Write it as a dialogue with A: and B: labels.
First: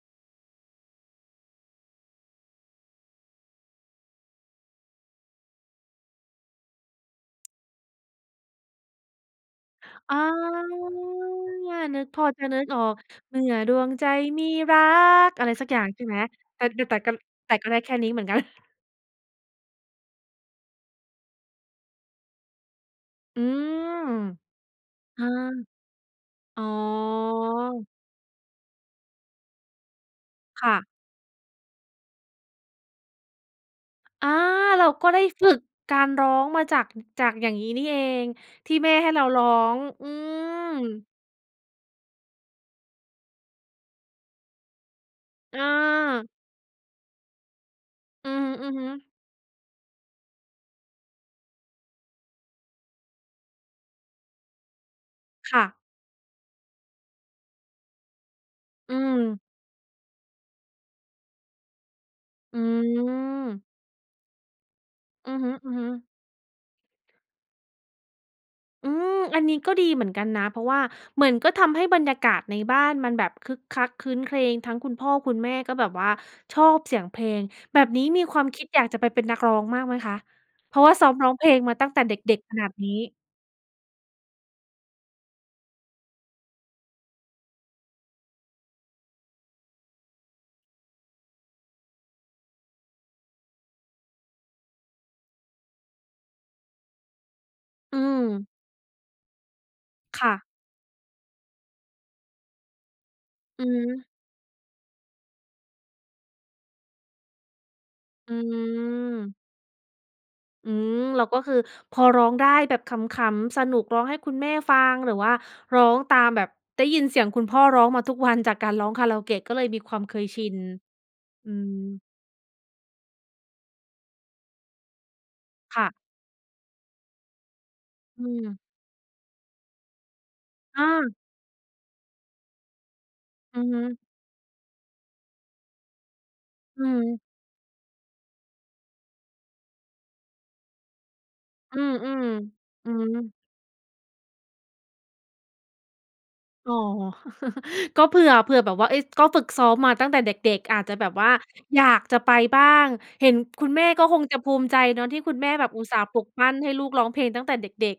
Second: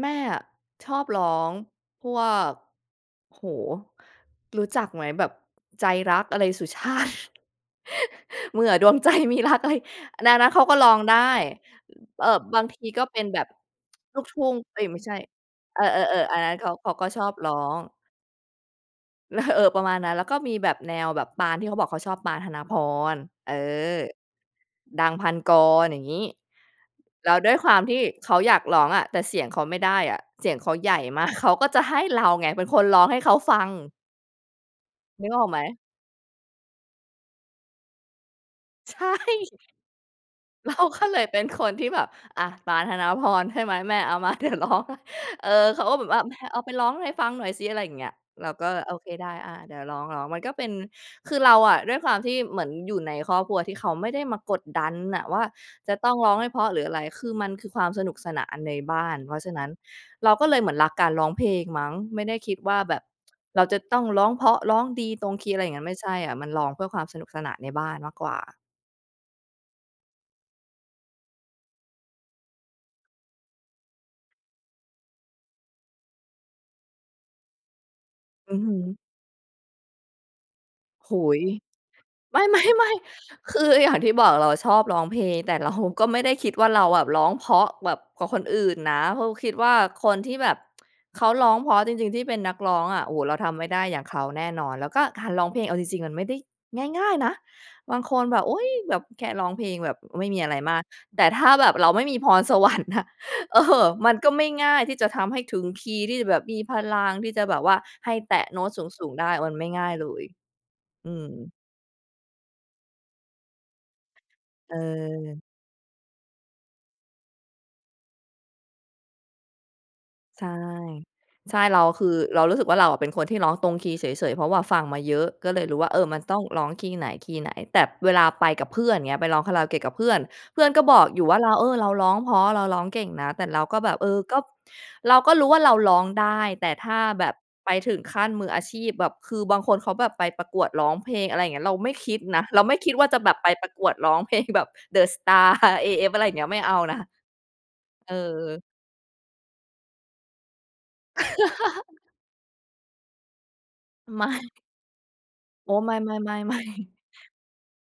A: แม่อะชอบร้องพวก โอ้โฮ รู้จักไหมแบบ ใจรัก อะไรสุชาติ? เมื่อดวง ใจมีรัก อะไร
B: อา
A: น่ะ นั้นเขาก็ร้องได้
B: นึก พ
A: เอ
B: อ
A: ่อ
B: จะน
A: บ
B: ึ
A: าง
B: ก
A: ท
B: ออ
A: ี
B: ก
A: ก็เป็น
B: เม
A: แบ
B: ื่
A: บ
B: อดวงใจ
A: ลูกท
B: ม
A: ุ
B: ี
A: ่ง
B: ร
A: เอ
B: ั
A: ๊ย ไม่ใช่
B: ก อะไรสักอ
A: เ
B: ย
A: อ
B: ่า
A: อ
B: งใช่ไหม
A: ๆ ๆ อันนั้น
B: แต
A: เ
B: ่
A: ขา
B: ด
A: เข
B: แ
A: า
B: ต่
A: ก็
B: ก็
A: ชอบร
B: แต
A: ้อ
B: ่ก็ได้
A: ง
B: แค่นี้เหมือนกัน
A: ล เออ ประมาณนั้น แล้วก็มีแบบแนวแบบปาน ที่เขาบอกเขาชอบ ปาน ธนพร
B: อื
A: เอ
B: ม
A: อ ดัง
B: อา
A: พันกร อย่างงี้
B: อ๋อ
A: แล้วด้วยความที่เขาอยากร้องอะ แต่เสียงเขาไม่ได้อะ เสียง
B: ค
A: เข
B: ่
A: า
B: ะ
A: ใหญ่ มาก เขาก็จะให้เราไงเป็นคนร้องให้เขาฟัง
B: อา เราก็ได้
A: นึกอ
B: ฝ
A: อก
B: ึ
A: ไหม?
B: กการร้องมาจาก จากอย่างนี้นี่เองที่แม่
A: ใช
B: ใ
A: ่
B: ห้เราร้อง อืม
A: เราก็เลยเป็น คนที่แบบ อา ปาน ธนาพร ใช่ไหม แม่เอามา เดี๋ยวร้องให้ เออ
B: อ
A: เขาก็แบบว่า
B: า
A: "แพร เอาไปร้องให้ฟังหน่อยสิ" อะไรอย่างเงี้ย
B: อื
A: เราก็
B: อฮึ
A: "โอ
B: ๆ
A: เคได้ อา เดี๋ยวร้อง ร้อง" มันก็เป็น คือเราอะ ด้วยความที่เหมือนอยู่ในครอบครัวที่เขาไม่ได้มากดดันอะว่า
B: ค่ะ
A: จะต้องร้องให้เพราะ หรืออะไร คือมันคือความสนุกสนานใน
B: อ
A: บ
B: ื
A: ้าน เพรา
B: ม
A: ะฉะนั้นเราก็เลยเหมือนรักการร้องเพลงมั้ง ไม่ได้คิ
B: อื
A: ดว่าแบบเร
B: ม
A: าจะต้องร้องเพราะ ร้องดีตร
B: อื
A: ง
B: อ
A: ค
B: ฮ
A: ีย์ อะไรอย่างงั
B: ึ
A: ้น ไม่
B: ๆ
A: ใช่อะ มันร้องเพื่อความสนุกสนานในบ้านมากกว่า
B: อืม อันนี้ก็ดีเหมือนกันนะ เพราะว่าเหมือน ก็ทำให้บรรยากาศในบ้านมันแบบคึกคักครื้นเครง ทั้งคุณพ่อคุณแม่ ก็แบบว่าชอบเสียงเพลง แบบนี้มีความ
A: อื
B: ค
A: อ
B: ิ
A: ฮ
B: ดอยากจะ
A: ึ
B: ไปเป็นนักร้องมากไหมคะ? เพราะว่าซ้
A: โ
B: อ
A: อ
B: ม
A: ้โ
B: ร้อ
A: ฮ
B: งเพลงมาตั้งแต่เด็
A: ไม
B: ก
A: ่
B: ๆ ข
A: ไม
B: น
A: ่
B: าด
A: ไม
B: นี
A: ่
B: ้?
A: คือ อย่างที่บอกเราชอบร้องเพลง แต่ เรา ก็ไม่ได้คิดว่า เราแบบร้องเพราะแบบกว่าคนอื่นนะ เพราะคิดว่าคนที่แบบ เขาร้องเพราะจริง ๆ ที่เป็นนักร้องอะ โอ้โฮ เราทำไม่ได้อย่างเขาแน่นอน แล้วก็การร้องเพลงเอาจริง ๆ มันไม่ได้ง่าย ๆ นะ บ
B: อื
A: างคนแบ
B: ม
A: บ "อุ๊ย แบบแค่ร้องเพลงแบบ
B: ค
A: ไม่
B: ่
A: ม
B: ะ
A: ีอะไรมาก" แต่ถ้าแบบเราไม่มีพร สวรรค์อะ เอ
B: อื
A: อ
B: ม
A: มันก็ไม่ง่ายที่จะทำให้ถึงคีย์ที่จะแบบมีพลังที่จะแบบว่าให้
B: อ
A: แตะโน้ตสูง ๆ ได
B: ื
A: ้
B: ม
A: มันไม่ง่ายเลย
B: อืม
A: อื
B: เรา
A: ม
B: ก็คือพอร้องได้แบบขำ ๆ สนุกร้องให้คุณแม่ฟัง หรือว่า
A: เออ
B: ร้องตามแบบ ได้ยินเสียงคุณพ่อร้องมาทุกวันจากการร้องคาราโอเกะ ก็เลยมีความเคยช
A: ใช
B: ิ
A: ่
B: น อื
A: ใช่ เ
B: อ
A: รา คือเรารู้สึกว่า เราเป็นคนที่ร้องตรงคีย์เฉย ๆ เพราะว่าฟังมาเยอะ ก็เลยรู้
B: ค
A: ว
B: ่
A: ่
B: ะ
A: า "เออ มันต้องร้องคีย์ไหน คีย์ไหน" แต่เวล
B: อื
A: าไป
B: ม
A: กับเพื่อนเงี้ย ไปร้องคาราโอเกะกับเพื่อน เพื่อน
B: เ
A: ก
B: อ
A: ็บอก
B: อ
A: อยู่ว่า "เรา เออ เราร้องเพราะเราร้องเก่งนะ" แต่เ
B: อ
A: ร
B: ื
A: า
B: อ
A: ก
B: ฮ
A: ็แบบ
B: ึ
A: เออ ก็ เราก็รู้ว่าเราร้องได้ แต่
B: อื
A: ถ้า
B: ม
A: แบบไปถึงขั้นมืออาชีพ แบบคือบางคนเขาแบบไปประกวดร้องเพลง อะไรอย่างเงี้ย เรา
B: อื
A: ไม
B: อ
A: ่คิดนะ เราไม่
B: ๆ
A: ค
B: อื
A: ิดว่าจะแบ
B: อ
A: บไปประกวดร้อง เพลงแบบ เดอะสตาร์ AF อะไรอย่างเงี้ย ไม่
B: อ
A: เ
B: ๋
A: อ
B: อ
A: านะ
B: ก็
A: เ
B: เผื่อ เผื่
A: ออ
B: อแบบว่า เฮ้ย ก็ฝึกซ้อมมาตั้งแต่เด็ก ๆ อาจจะแบบว่า อยากจะไปบ้าง เห็นคุณแม่ ก็ค
A: ไม
B: ง
A: ่
B: จะภูมิใจเนาะ ที่คุณแม่แบ
A: โอ
B: บ
A: ้
B: อุ
A: ไ
B: ต
A: ม
B: ส่าห์ปลุก
A: ่
B: ปั้
A: ๆ ๆ ๆ
B: นให้ลูกร้องเพลงตั้งแต่เด็ก ๆ